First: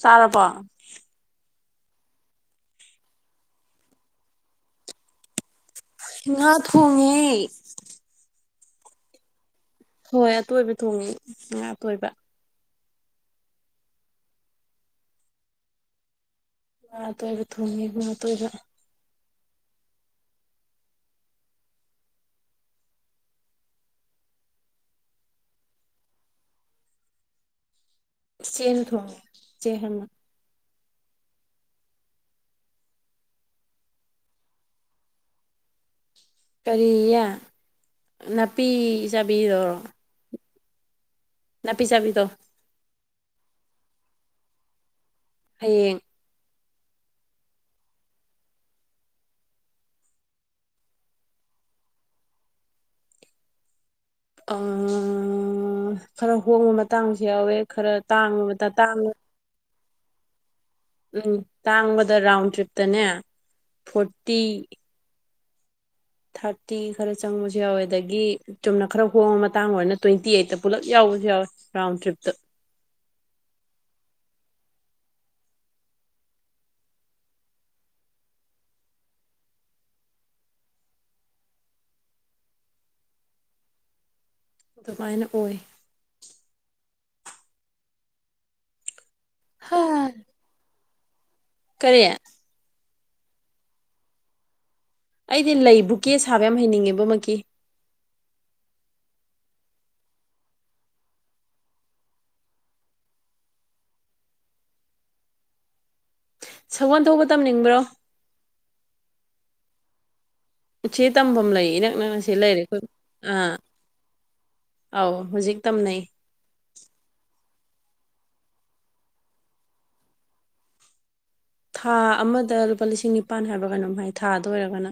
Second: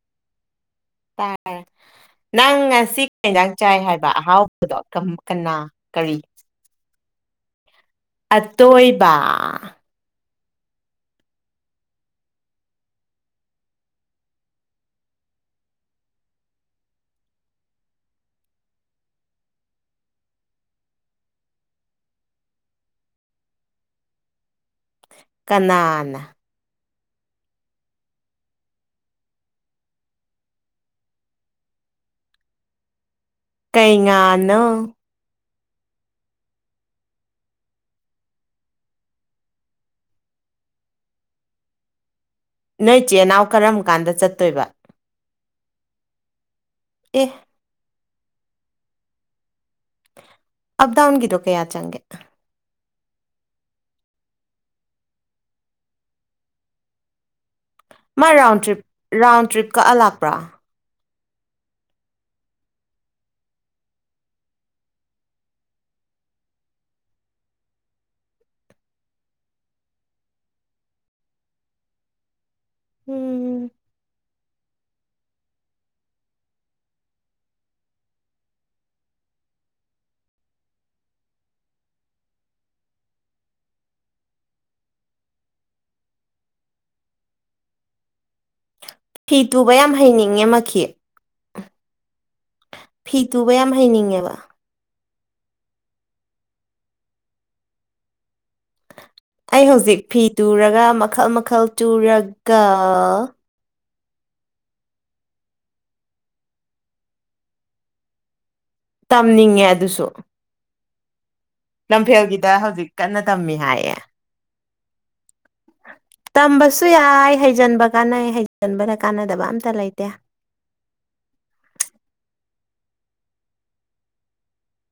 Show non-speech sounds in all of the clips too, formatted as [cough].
ꯆꯥꯔꯕꯣ ꯇꯥꯔꯦ ꯅꯪ ꯉꯁꯤ ꯀꯩ ꯢꯟꯖꯥꯡ ꯆꯥꯏ ꯍꯥꯏꯕ ꯑꯍꯥꯎꯕꯗꯣ ꯀꯝ ꯀꯅꯥ ꯀꯔꯤ ꯉꯥ ꯊꯣꯡꯉꯦ ꯑꯇꯣꯏꯕꯥ ꯍꯣꯏ ꯑꯇꯣꯏꯕ ꯊꯣꯡꯉꯦ ꯉꯥ ꯑꯇꯣꯏꯕ ꯉꯥ ꯑꯇꯣꯏꯕ ꯊꯣꯡꯉꯦ ꯉꯥ ꯑꯇꯣꯏꯕ ꯀꯅꯥꯅ ꯢꯆꯦꯟ ꯊꯣꯡꯉꯦ ꯆꯦꯍꯟꯅ ꯀꯩ ꯉꯥꯅꯣ ꯀꯔꯤꯌꯦ ꯅꯥꯄꯤ ꯆꯥꯕꯤꯔꯣ ꯅꯥꯄꯤ ꯆꯥꯕꯤꯗꯣ ꯅꯣꯏ ꯆꯦꯅꯥꯎ ꯀꯔꯝ ꯀꯥꯟꯗ ꯆꯠꯇꯣꯏꯕ ꯍꯌꯦꯡ ꯑꯦ ꯑꯞ ꯗꯥꯎꯟ ꯒꯤꯗꯣ ꯀꯌꯥ ꯆꯪꯒꯦ ꯑ ꯈꯔ ꯍꯣꯡꯕ ꯃꯇꯥꯡꯁꯨ ꯌꯥꯎꯋꯦ ꯈꯔ ꯃꯥ ꯇꯥꯡꯕ ꯔꯥꯎꯟ ꯃꯇꯥꯡ ꯇ꯭ꯔꯤꯞ ꯇꯥꯡꯕ ꯔꯥꯎꯟ ꯇ꯭ꯔꯤꯞ ꯀꯛꯑ ꯂꯥꯛꯄ꯭ꯔꯥ ꯎꯝ ꯇꯥꯡꯕꯗ ꯔꯥꯎꯟ ꯇ꯭ꯔꯤꯞꯇꯅꯦ ꯐꯣꯔꯇꯤ ꯊꯥꯔꯇꯤ ꯈꯔ ꯆꯪꯕꯁꯨ ꯌꯥꯎꯋꯦ ꯑꯗꯒꯤ ꯆꯨꯝꯅ ꯈꯔ ꯍꯣꯡꯕ ꯃꯇꯥꯡ ꯑꯣꯏꯔꯅ ꯇ꯭ꯋꯦꯟꯇꯤ ꯑꯩꯠꯇ ꯄꯨꯜꯂꯞ ꯌꯥꯎꯕꯁꯨ ꯌꯥꯎꯋꯦ ꯔꯥꯎꯟ ꯇ꯭ꯔꯤꯞꯇ ꯎꯝ ꯑꯗꯨꯃꯥꯏꯅ ꯑꯣꯏ ꯐꯤ ꯇꯨꯕ ꯌꯥꯝ ꯍꯥ ꯍꯩꯅꯤꯡꯉꯦ ꯃꯈꯤ ꯀꯔꯤ ꯐꯤ ꯇꯨꯕ ꯌꯥꯝ ꯍꯩꯅꯤꯡꯉꯦꯕ ꯑꯩꯗꯤ ꯂꯩ ꯕꯨꯀꯦ ꯁꯥꯕ ꯌꯥꯝ ꯍꯩꯅꯤꯡꯉꯦꯕꯣ ꯃꯛꯀꯤ ꯑꯩ ꯍꯧꯖꯤꯛ ꯐꯤ ꯇꯨꯔꯒ ꯃꯈꯜ ꯃꯈꯜ ꯇꯨꯔꯒ ꯁꯒꯣꯟ ꯊꯧꯕ ꯇꯝꯅꯤꯡꯕ꯭ꯔꯣ ꯇꯝꯅꯤꯡꯉꯦ ꯑꯗꯨꯁꯨ ꯎꯆꯦ ꯇꯝꯕꯝ ꯂꯩ ꯏꯅꯛ ꯅꯛꯅ ꯁꯤ ꯂꯝꯐꯦꯜꯒꯤꯗ ꯂꯩꯔꯦ ꯍꯧꯖꯤꯛ ꯀꯟꯅ [unintelligible] ꯑ ꯇꯝꯃꯤ ꯍꯥꯏꯌꯦ ꯑꯥꯎ ꯍꯧꯖꯤꯛ ꯇꯝꯅꯩ ꯇꯝꯕꯁꯨ ꯌꯥꯏ ꯍꯩꯖꯤꯟꯕ ꯀꯥꯟꯅꯩ ꯍꯩꯖꯤꯟꯕꯗ ꯀꯥꯟꯅꯗꯕ ꯑꯝꯇ ꯂꯩꯇꯦ ꯊꯥ ꯑꯃꯗ ꯂꯨꯄꯥ ꯂꯤꯁꯤꯡ ꯅꯤꯄꯥꯟ ꯍꯥꯏꯕ꯭ꯔ ꯀꯩꯅꯣꯝ ꯍꯥꯏ ꯊꯥꯗ ꯑꯣꯏꯔꯒꯅ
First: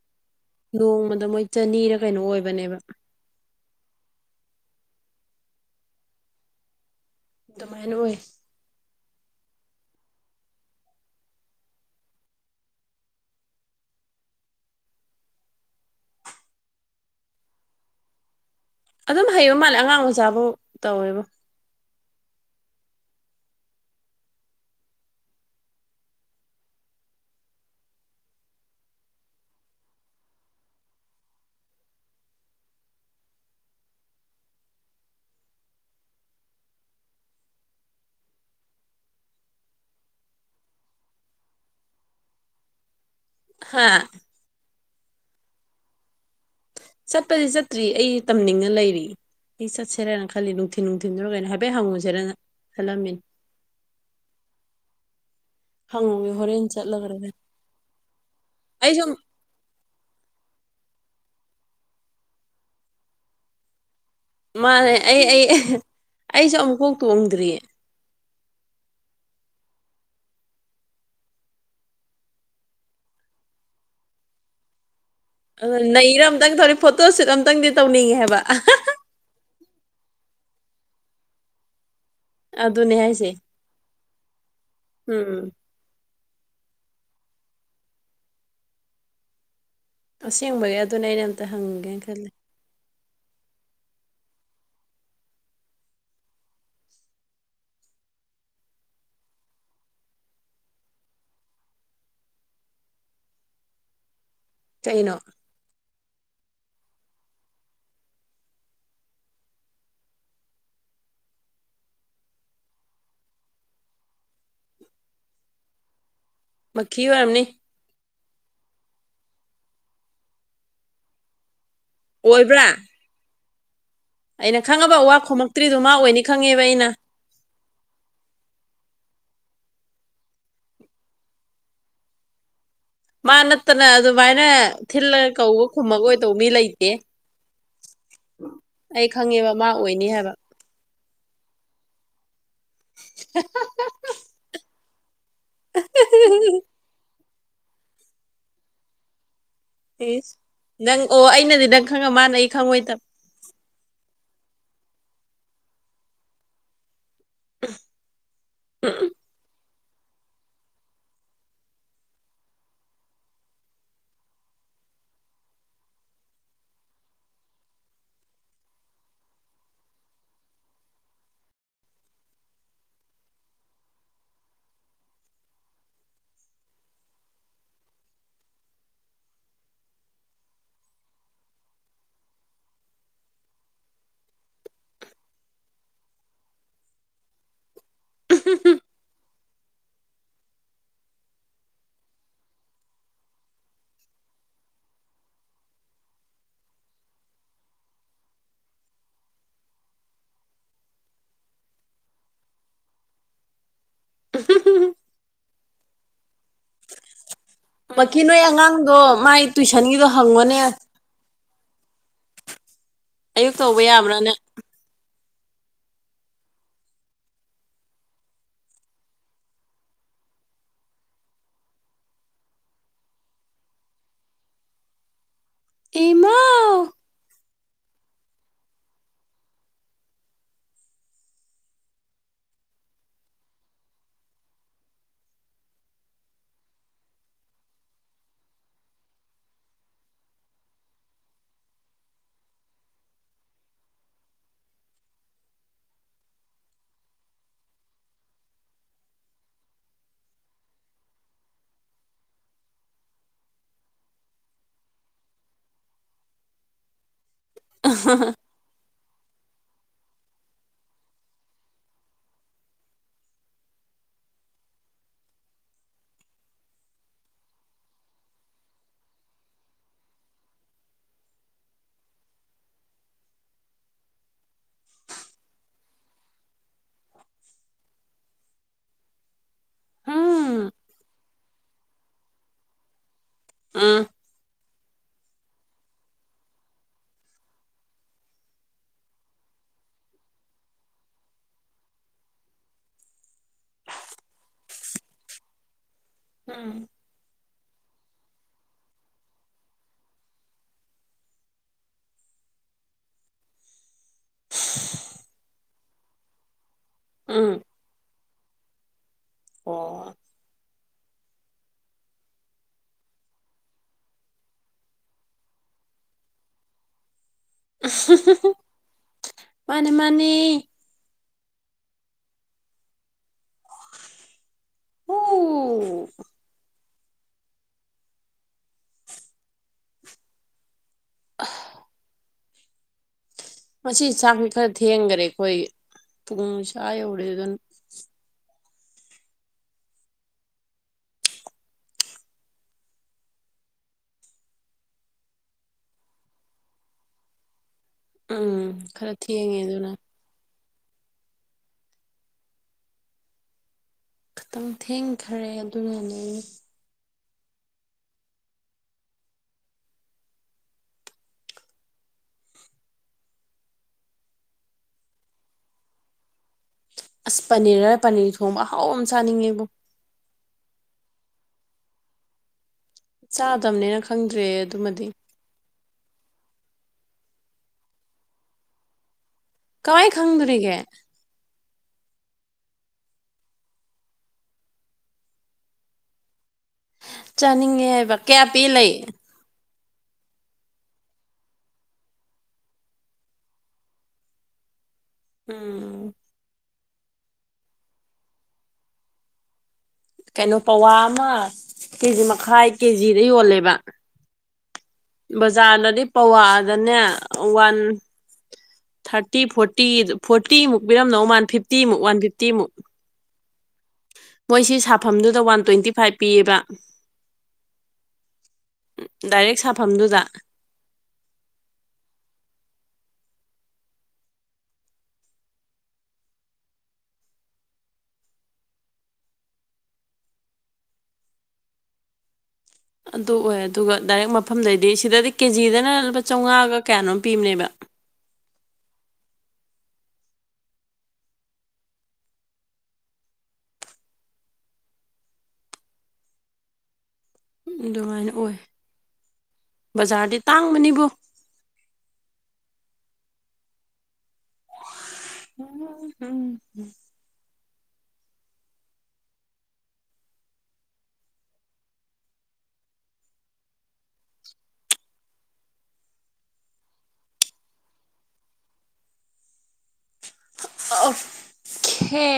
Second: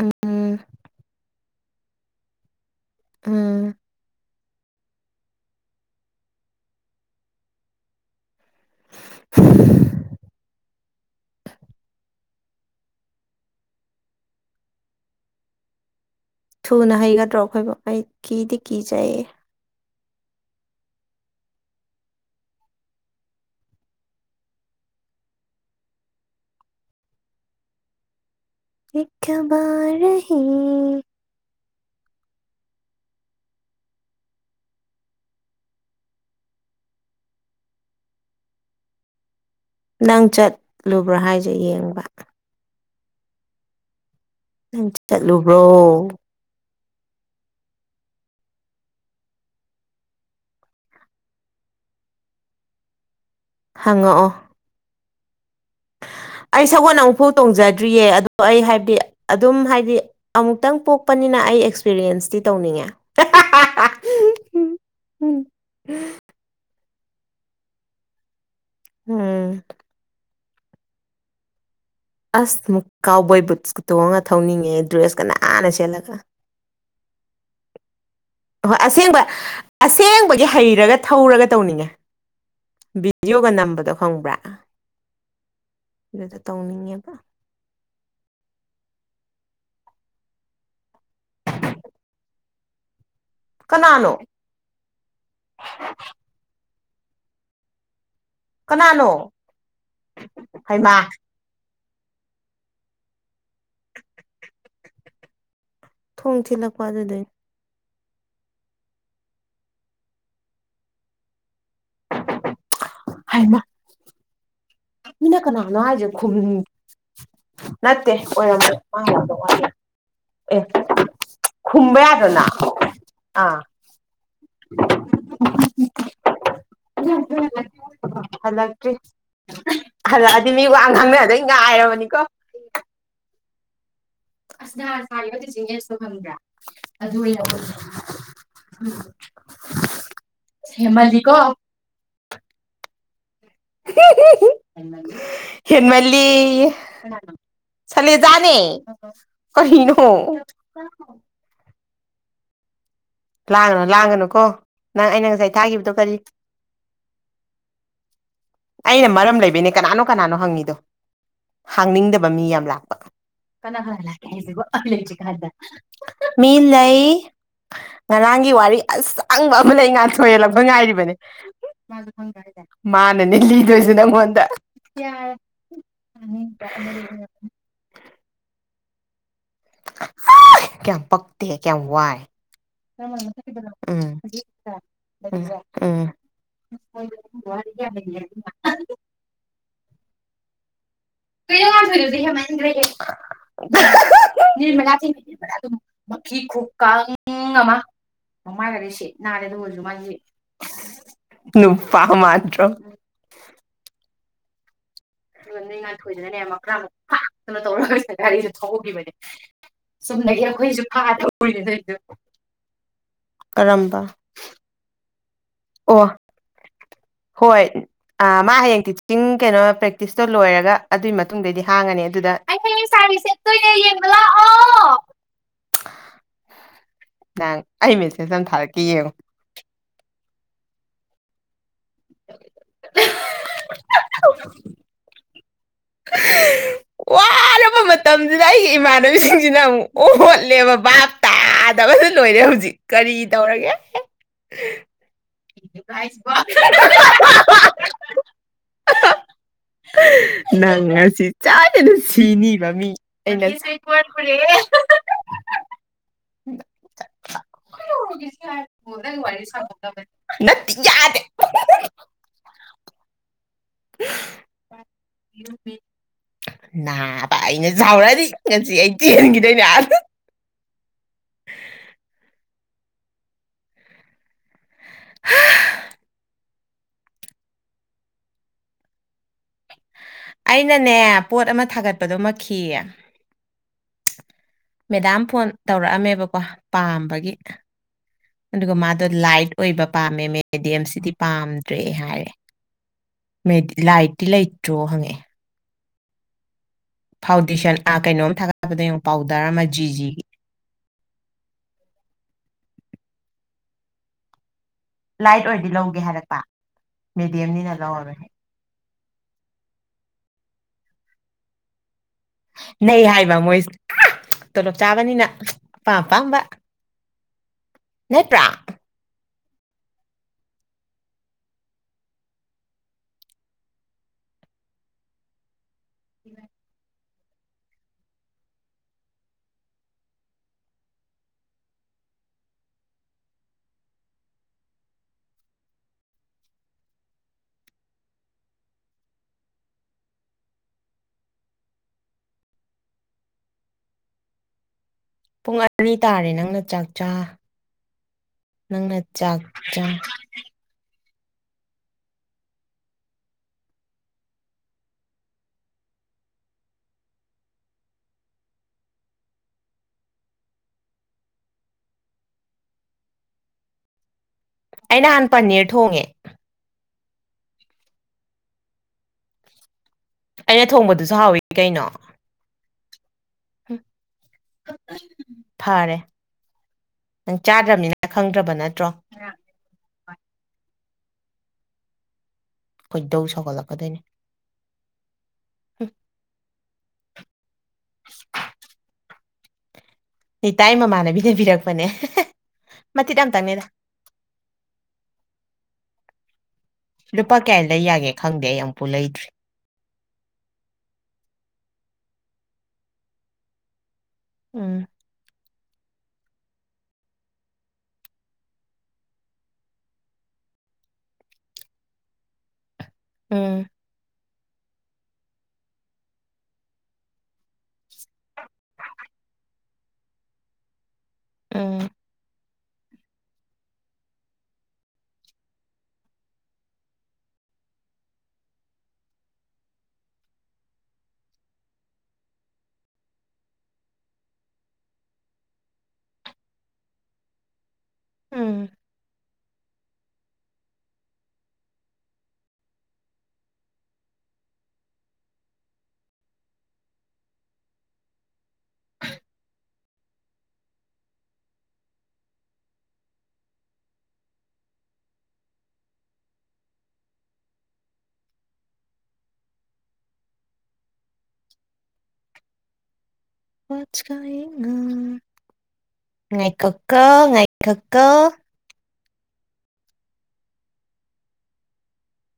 ꯎꯝ ꯅꯣꯡꯃꯗ ꯃꯣꯏ ꯆꯅꯤꯔ ꯀꯩꯅꯣ ꯑꯣꯏꯕꯅꯦꯕ ꯎꯝ ꯑꯗꯨꯃꯥꯏꯅ ꯑꯣꯏ [unintelligible] ꯊꯨꯅ ꯍꯩꯒꯗ꯭ꯔꯣ ꯑꯩꯈꯣꯏꯕꯨ ꯑꯩ ꯀꯤꯗꯤ ꯀꯤꯖꯩ ꯑꯗꯨꯝ ꯍꯩꯕ ꯃꯥꯜꯂꯦ ꯑꯉꯥꯡ ꯃꯆꯥꯕꯧ ꯇꯧꯋꯦꯕꯣ [unintelligible] ꯅꯪ ꯆꯠꯂꯨꯕ꯭ꯔꯥ ꯍꯥꯏꯖꯦ ꯌꯦꯡꯕ ꯍꯥꯥ ꯅꯪ ꯆꯠꯂꯨꯕ꯭ꯔꯣ ꯆꯠꯄꯗꯤ ꯆꯠꯇ꯭ꯔꯤ ꯑꯩ ꯇꯝꯅꯤꯡꯉ ꯂꯩꯔꯤ꯫ ꯑꯩ ꯆꯠꯁꯦꯔꯦꯅ ꯈꯜꯂꯤ ꯅꯨꯡꯊꯤꯟ ꯅꯨꯡꯊꯤꯟꯗꯨꯔ ꯀꯩꯅꯣ ꯍꯥꯏꯐꯦꯠ ꯍꯪꯉꯨꯁꯦꯔꯅ ꯈꯜꯂꯝꯃꯤꯅꯤ꯫ ꯍꯪꯉꯛꯑꯣ꯫ ꯍꯪꯉꯣ [unintelligible] ꯑꯩ ꯁꯒꯣꯟꯅ ꯑꯃꯨꯛꯐꯥꯎ ꯇꯣꯡꯖꯗ꯭ꯔꯤꯌꯦ ꯑꯗꯣ ꯑꯩ ꯍꯥꯏꯕꯗꯤ꯫ ꯑꯗꯨꯝ ꯍꯥꯏꯗꯤ ꯑꯃꯨꯛꯇꯪ ꯄꯣꯛꯄꯅꯤꯅ ꯑꯩ ꯑꯦꯛꯁꯄꯤꯔꯤꯌꯦꯟꯁꯇꯤ ꯇꯧꯅꯤꯡꯉꯦ꯫ [unintelligible] ꯃꯥꯅꯦ ꯑꯩ ꯑꯩ ꯑꯩꯁꯨ ꯑꯃꯨꯛꯀꯥꯎ ꯇꯣꯡꯗ꯭ꯔꯤꯌꯦ꯫ ꯎꯝ꯫ ꯑꯁ ꯃꯨꯛ ꯀꯥꯎ ꯕꯣꯏ ꯕꯨꯠꯁꯀꯇꯣꯡꯉꯒ ꯊꯧꯅꯤꯡꯉꯦ ꯗ꯭ꯔꯦꯁꯀꯅ ꯑꯗꯨ ꯅꯩꯔ ꯑꯝꯇꯪ ꯊꯧꯔꯤ ꯐꯣꯇꯣ ꯁꯨꯠ ꯑꯇꯪꯗꯤ ꯇꯧꯅꯤꯡꯉꯦ ꯍꯥꯏꯕ꯫ ꯍꯣꯏ ꯑꯁꯦꯡꯕ ꯑꯁꯦꯡꯕꯒꯤ ꯍꯩꯔꯒ ꯊꯧꯔꯒ ꯇꯧꯅꯤꯡꯉꯦ꯫ ꯑꯗꯨꯅꯦ ꯍꯥꯏꯁꯦ ꯚꯤꯗꯤꯑꯣꯒ ꯅꯝꯕꯗꯣ ꯈꯪꯕ꯭ꯔꯥ ꯎꯝ ꯑꯗꯨꯗꯣ ꯇꯧꯅꯤꯡꯉꯦꯕ꯫ ꯑꯁꯦꯡꯕꯒꯤ ꯑꯗꯨꯅ ꯑꯩꯅ ꯑꯝꯇ ꯍꯪꯒꯦꯅ ꯈꯜꯂꯦ꯫ ꯀꯅꯥꯅꯣ꯫ ꯀꯅꯥꯅꯣ ꯍꯩꯃꯥ꯫ ꯀꯩꯅꯣ꯫ ꯊꯣꯡ ꯊꯤꯜꯂꯛꯄ ꯑꯗꯨꯗꯩꯅꯦ꯫ ꯍꯥꯏꯃꯥ꯫ ꯃꯤꯅ ꯀꯅꯥꯅꯣ ꯍꯥꯏꯁꯦ ꯈꯨꯝ ꯃꯈꯤ ꯑꯣꯏꯔꯝꯅꯤ꯫ ꯅꯠꯇꯦ ꯑꯣꯏꯔꯝꯕ ꯃꯥꯡꯉꯗ ꯋꯥ ꯑꯦ ꯈꯨꯝꯕ ꯌꯥꯗꯔꯣꯅ ꯑꯣꯏꯕ꯭ꯔꯥ ꯑꯥ ꯑꯩꯅ ꯈꯪꯉꯕ ꯋꯥ ꯈꯣꯃꯛꯇ꯭ꯔꯤꯗꯣ ꯃꯥ ꯑꯣꯏꯅꯤ ꯈꯪꯉꯦꯕ ꯑꯩꯅ꯫ ꯑꯣ ꯍꯜꯂꯛꯇꯔꯤ ꯍꯜꯂꯛꯑꯗꯤ ꯃꯤ ꯋꯥ ꯉꯥꯡꯅꯗꯣꯏ ꯉꯥꯏꯔꯕꯅꯤꯀꯣ꯫ ꯃꯥ ꯅꯠꯇꯅ ꯑꯗꯨꯃꯥꯏꯅ ꯊꯤꯜꯂꯒ ꯀꯧꯕ ꯈꯨꯝꯃꯥꯛꯑꯣꯗꯧꯕ ꯃꯤ ꯂꯩꯇꯦ꯫ ꯑꯗꯨ ꯑꯣꯏꯔꯕꯅꯦ꯫ ꯑꯩ ꯈꯪꯉꯦꯕ ꯃꯥ ꯑꯣꯏꯅꯤ ꯍꯥꯏꯕ꯫ ꯍꯦꯃꯥꯜꯂꯤꯀꯣ꯫ [unintelligible] ꯍꯦꯟꯃꯥꯜꯂꯤ ꯀꯥꯅꯅꯣ꯫ ꯁꯜꯂꯦꯖꯥꯅꯦ꯫ ꯏꯁ ꯅꯪ ꯑꯣ ꯑꯩꯅꯗꯤ ꯅꯪ ꯈꯪꯉ ꯃꯥꯅ ꯑꯩ ꯈꯪꯉꯣꯏꯗ ꯂꯥꯡꯒꯅꯨ ꯂꯥꯡꯒꯅꯨꯀꯣ ꯅꯪ ꯑꯩꯅ ꯉꯁꯥꯏ ꯊꯥꯈꯤꯕꯗꯣ ꯀ꯭ꯔꯤ꯫ ꯑꯩꯅ ꯃꯔꯝ ꯂꯩꯕꯩꯅꯦ ꯀꯅꯥꯅꯣ ꯀꯅꯥꯅꯣ ꯍꯪꯉꯤꯗꯣ꯫ ꯍꯥꯡꯅꯤꯡꯗꯕ ꯃꯤ ꯌꯥꯝ ꯂꯥꯛꯄ ꯀꯅꯥ ꯀꯅꯥ ꯂꯥꯛꯀꯦ ꯍꯥꯏꯁꯤꯕꯨ ꯑꯩ ꯂꯩꯇ꯭ꯔꯤꯀꯥꯟꯗ꯫ ꯃꯤ ꯂꯩ꯫ ꯉꯔꯥꯡꯒꯤ ꯋꯥꯔꯤ ꯑꯁꯥꯡꯕ ꯑꯃ ꯂꯩ ꯉꯥꯟꯊꫭꯏ ꯍꯜꯂꯛꯄ ꯉꯥꯏꯔꯤꯕꯅꯦ꯫ ꯃꯥꯅꯅꯦ ꯂꯤꯗꯣꯏꯁ ꯅꯪꯉꯣꯟꯗ ꯌꯔꯦ꯫ ꯍꯨꯝ ꯇꯥꯅꯤꯡꯗꯦ ꯑꯝ [unintelligible] ꯀꯌꯥꯝ ꯄꯥꯛꯇꯦ ꯀꯌꯥꯝ ꯋꯥꯏ꯫ [unintelligible] ꯎꯝ ꯎꯝ [unintelligible] ꯆꯦ ꯉꯥꯟꯊꫭꯏꯗꯨꯁꯨ ꯍꯦꯟꯃꯟꯒ꯭ꯔꯦꯍꯦ ꯫ ꯅꯤꯔꯃꯂꯥ ꯊꯤꯡ [unintelligible] ꯃꯈꯤ ꯈꯨꯀꯪ ꯑꯃ ꯃꯃꯥꯏꯒꯗꯤ ꯁꯤꯠ ꯅꯥꯜꯂꯦ ꯑꯗꯨꯒꯖꯨ ꯃꯥꯖꯤ ꯅꯨꯄꯥ ꯃꯥꯟꯗ꯭ꯔꫭ [unintelligible] ꯑꯗꯨꯒ ꯅꫭꯏ ꯉꯥꯟꯊꫭꯏ ꯗꯨꯅꯅꯦ ꯃꯀ꯭ꯔꯥꯡꯒ ꯐꯥꯛ ꯃꯛꯀꯤ ꯅꯣꯏ ꯑꯉꯥꯡꯗꯣ ꯃꯥꯏ ꯇꯨꯏꯁꯟꯒꯤꯗꯣ ꯍꯪꯉꯣꯅꯦ [unintelligible] ꯑꯌꯨꯛ ꯇꯧꯕ ꯀꯔꯝꯕ ꯌꯥꯕ꯭ꯔꯥ ꯅꯦ ꯑꯣ ꯍꯣꯏ ꯑ ꯃꯥ ꯍꯌꯦꯡ ꯇꯤꯆꯤꯡ ꯀꯩꯅꯣ ꯄ꯭ꯔꯦꯛꯇꯤꯁꯇꯣ ꯂꯣꯏꯔꯒ ꯑꯗꯨꯒꯤ ꯃꯇꯨꯡꯗꯩꯗꯤ ꯍꯥꯡꯉꯅꯤ ꯑꯗꯨꯗ [unintelligible] ꯇꫭꯏꯅ ꯌꯣꯡꯕ ꯂꯥꯛꯑꯣ ꯏꯃꯥꯎ ꯅꯪ ꯑꯩ ꯃꯦꯁꯦꯖ ꯑꯃ ꯊꯥꯔꯛꯀꯦ ꯌꯦꯡꯉꯣ [unintelligible] ꯋꯥꯔꯕ ꯃꯇꯝꯁꯤꯗ ꯑꯩꯒꯤ ꯏꯃꯥꯟꯅꯕꯤꯁꯤꯡꯁꯤꯅ ꯑꯃꯨꯛ ꯑꯣꯠꯂꯦꯕ ꯚꯥꯞ ꯇꯥꯗꯕꯁꯨ ꯂꯣꯏꯔꯦ ꯍꯧꯖꯤꯛ ꯀ꯭ꯔꯤ ꯇꯧꯔꯒꯦ ꯀꯩꯅꫭ ꯍꯥꯏꯖꯤꯕꯨ [unintelligible] ꯅꯪ ꯉꯁꯤ ꯁꯣꯏꯗꯅ ꯁꯤꯅꯤꯕ ꯃꯤ ꯑꯩꯅ [unintelligible] [unintelligible] ꯍꫭ ꯅꯪ ꯋꯥꯔꯤ ꯁꯥꯍꯧꯗꯕꯅꯤ ꯅꯠꯇꯤ ꯌꯥꯗꯦ [unintelligible] ꯅꯥꯕ ꯑꯩꯅ ꯁꯥꯎꯔꯑꯗꯤ ꯉꯁꯤ ꯑꯩ ꯆꯦꯟꯒꯤꯗꯣꯏꯅꯦ ꯑꯗꯥ ꯍꯥ ꯎꯝ ꯑꯩꯅꯅꯦ ꯄꯣꯠ ꯑꯃ ꯊꯥꯒꯠꯄꯗꯣ ꯃꯈꯤ ꯎꯝ ꯃꯦꯗꯥꯝ ꯐꯣꯟ ꯇꯧꯔꯛꯑꯝꯃꯦꯕꯀꯣ ꯄꯥꯝꯕꯒꯤ ꯑꯗꯨꯒ ꯃꯥꯗꯣ ꯂꯥꯏꯠ ꯑꯣꯏꯕ ꯄꯥꯝꯃꯦ ꯃꯦꯗꯤꯌꯝꯁꯤꯗꯤ ꯄꯥꯝꯗ꯭ꯔꯦ ꯍꯥꯏꯔꯦ ꯃꯦꯗ ꯂꯥꯏꯠꯇꯤ ꯂꯩꯇ꯭ꯔꯣ ꯍꯪꯉꯛꯑꯦ ꯍꯝ ꯐꯥꯎꯗꯦꯁꯟ ꯑꯥ ꯀꯩꯅꯣꯝ ꯊꯥꯒꯠꯄꯗ ꯌꯦꯡꯉꯣ ꯄꯥꯎꯗꯔ ꯑꯃ ꯖꯤꯖꯤꯒꯤ [unintelligible] ꯂꯥꯏꯠ ꯑꯣꯏꯔꯗꯤ ꯂꯧꯒꯦ ꯍꯥꯏꯔꯛꯄ ꯎꯝ ꯃꯦꯗꯤꯌꯝꯅꯤꯅ ꯂꯧꯔꯔꯣꯏ ꯍꯥꯏ ꯑꯣ ꯅꯩ ꯍꯥꯏꯕ ꯃꯣꯏꯁꯦ ꯑꯥ ꯇꯣꯂꯣꯞ ꯆꯥꯕꯅꯤꯅ ꯑꯄꯥꯝ ꯑꯄꯥꯝꯕ ꯅꯠꯇ꯭ꯔꯥ [unintelligible] ꯃꯥꯅꯤ ꯃꯥꯅꯤ ꯍꯨ ꯑ [unintelligible] ꯉꯁꯤ ꯆꯥꯛꯁꯤ ꯈꯔ ꯊꯦꯡꯈꯔꯦ ꯑꯩꯈꯣꯏ ꯄꯨꯡ ꯆꯥ ꯌꯧꯔꯦ ꯑꯗꯨꯅ ꯄꯨꯡ ꯑꯔꯤ ꯇꯥꯔꯦ ꯅꯪꯅ ꯆꯥꯛ ꯆ ꯎꯝ ꯅꯪꯅ ꯈꯔ ꯆꯥꯛ ꯊꯦꯡꯉꯦ ꯆ ꯑꯗꯨꯅ ꯈꯤꯇꯪ ꯊꯦꯡꯈꯔꯦ ꯑꯗꯨꯅꯅꯦ ꯑꯩ ꯅꯍꯥꯟ ꯄꯅꯤꯔ ꯊꯣꯡꯉꯦ ꯑꯁ ꯄꯅꯤꯔꯔ ꯄꯅꯤꯔ ꯊꯣꯡꯕ ꯑꯍꯥꯎ ꯑꯃ ꯆꯥꯅꯤꯡꯉꯦꯕꯣ ꯑꯩꯅ ꯊꯣꯡꯕꯗꯨꯁꯨ ꯍꯥꯎꯋꯤ ꯀꯩꯅꯣ ꯍꯨꯝ ꯆꯥꯗꯕꯅꯦꯅ ꯈꯪꯗ꯭ꯔꯦ ꯑꯗꯨꯃꯗꯤ ꯐꯔꯦ ꯅꯪ ꯆꯥꯗ꯭ꯔꯕꯅꯤꯅ ꯈꯪꯗ꯭ꯔꯕ ꯅꯠꯇ꯭ꯔꯣ ꯀꯃꯥꯏ ꯈꯪꯗꯣꯔꯤꯒꯦ ꯈꯣꯏ ꯗꯧ ꯁꯧꯒꯠꯂꯛꯀꯗꯣꯏꯅꯤ ꯆꯥꯅꯤꯡꯉꯦ ꯍꯥꯏꯕ ꯀꯌꯥ ꯄꯤ ꯂꯩ ꯔꯤꯇꯥꯏ ꯃꯃꯥꯟꯅꯕꯤꯅ ꯄꯤꯔꯛꯄꯅꯦ ꯃꯇꯤꯠ ꯑꯝ ꯇꯪꯅꯦꯗ ꯎꯝ ꯂꯨꯄꯥ ꯀꯌꯥꯏ ꯂꯩ ꯌꯥꯒꯦ ꯈꯪꯗꯦ ꯑꯩ ꯑꯃꯨꯐꯥꯎ ꯂꯩꯗ꯭ꯔꯤ ꯀꯩꯅꯣ ꯄꯋꯥ ꯑꯃ ꯀꯦꯖꯤ ꯃꯈꯥꯏ ꯀꯦꯖꯤꯗ ꯌꯣꯜꯂꯦꯕ ꯎꯝ ꯕꯖꯥꯔꯗꯗꯤ ꯄꯋꯥꯗꯅꯦ ꯋꯥꯟ ꯊꯥꯔꯇꯤ ꯐꯣꯔꯇꯤ ꯐꯣꯔꯇꯤꯃꯨꯛ ꯄꯤꯔꯝꯗꯧ ꯃꯥꯜ ꯐꯤꯐꯇꯤꯃꯨꯛ ꯋꯥꯟ ꯐꯤꯐꯇꯤꯃꯨꯛ ꯎꯝ ꯃꯣꯏꯁꯤ ꯁꯥꯐꯝꯗꯨꯗ ꯋꯥꯟ ꯇ꯭ꯋꯦꯟꯇꯤ ꯐꯥꯏꯚ ꯄꯤꯌꯦꯕ ꯗꯥꯏꯔꯦꯛ ꯁꯥꯐꯝꯗꯨꯗ ꯎꯝ ꯑꯗꯨ ꯑꯣꯏ ꯑꯗꯨꯒ ꯗꯥꯏꯔꯦꯛ ꯃꯐꯝꯗꯩꯗꯤ ꯁꯤꯗꯗꯤ ꯀꯦꯖꯤꯗꯅ ꯂꯨꯄꯥ ꯆꯧꯉꯥꯒ ꯀꯌꯥꯅꯣꯝ ꯄꯤꯕꯅꯦꯕ ꯎꯝ ꯑꯗꯨꯃꯥꯏꯅ ꯑꯣꯏ ꯕꯖꯥꯔꯗꯤ ꯇꯥꯡꯕꯅꯤꯕꯣ ꯎꯝ ꯎꯝ ꯉꯥꯏꯈꯣꯀꯣ ꯉꯥꯏꯈꯣꯀꯣ ꯑꯣ ꯀꯦ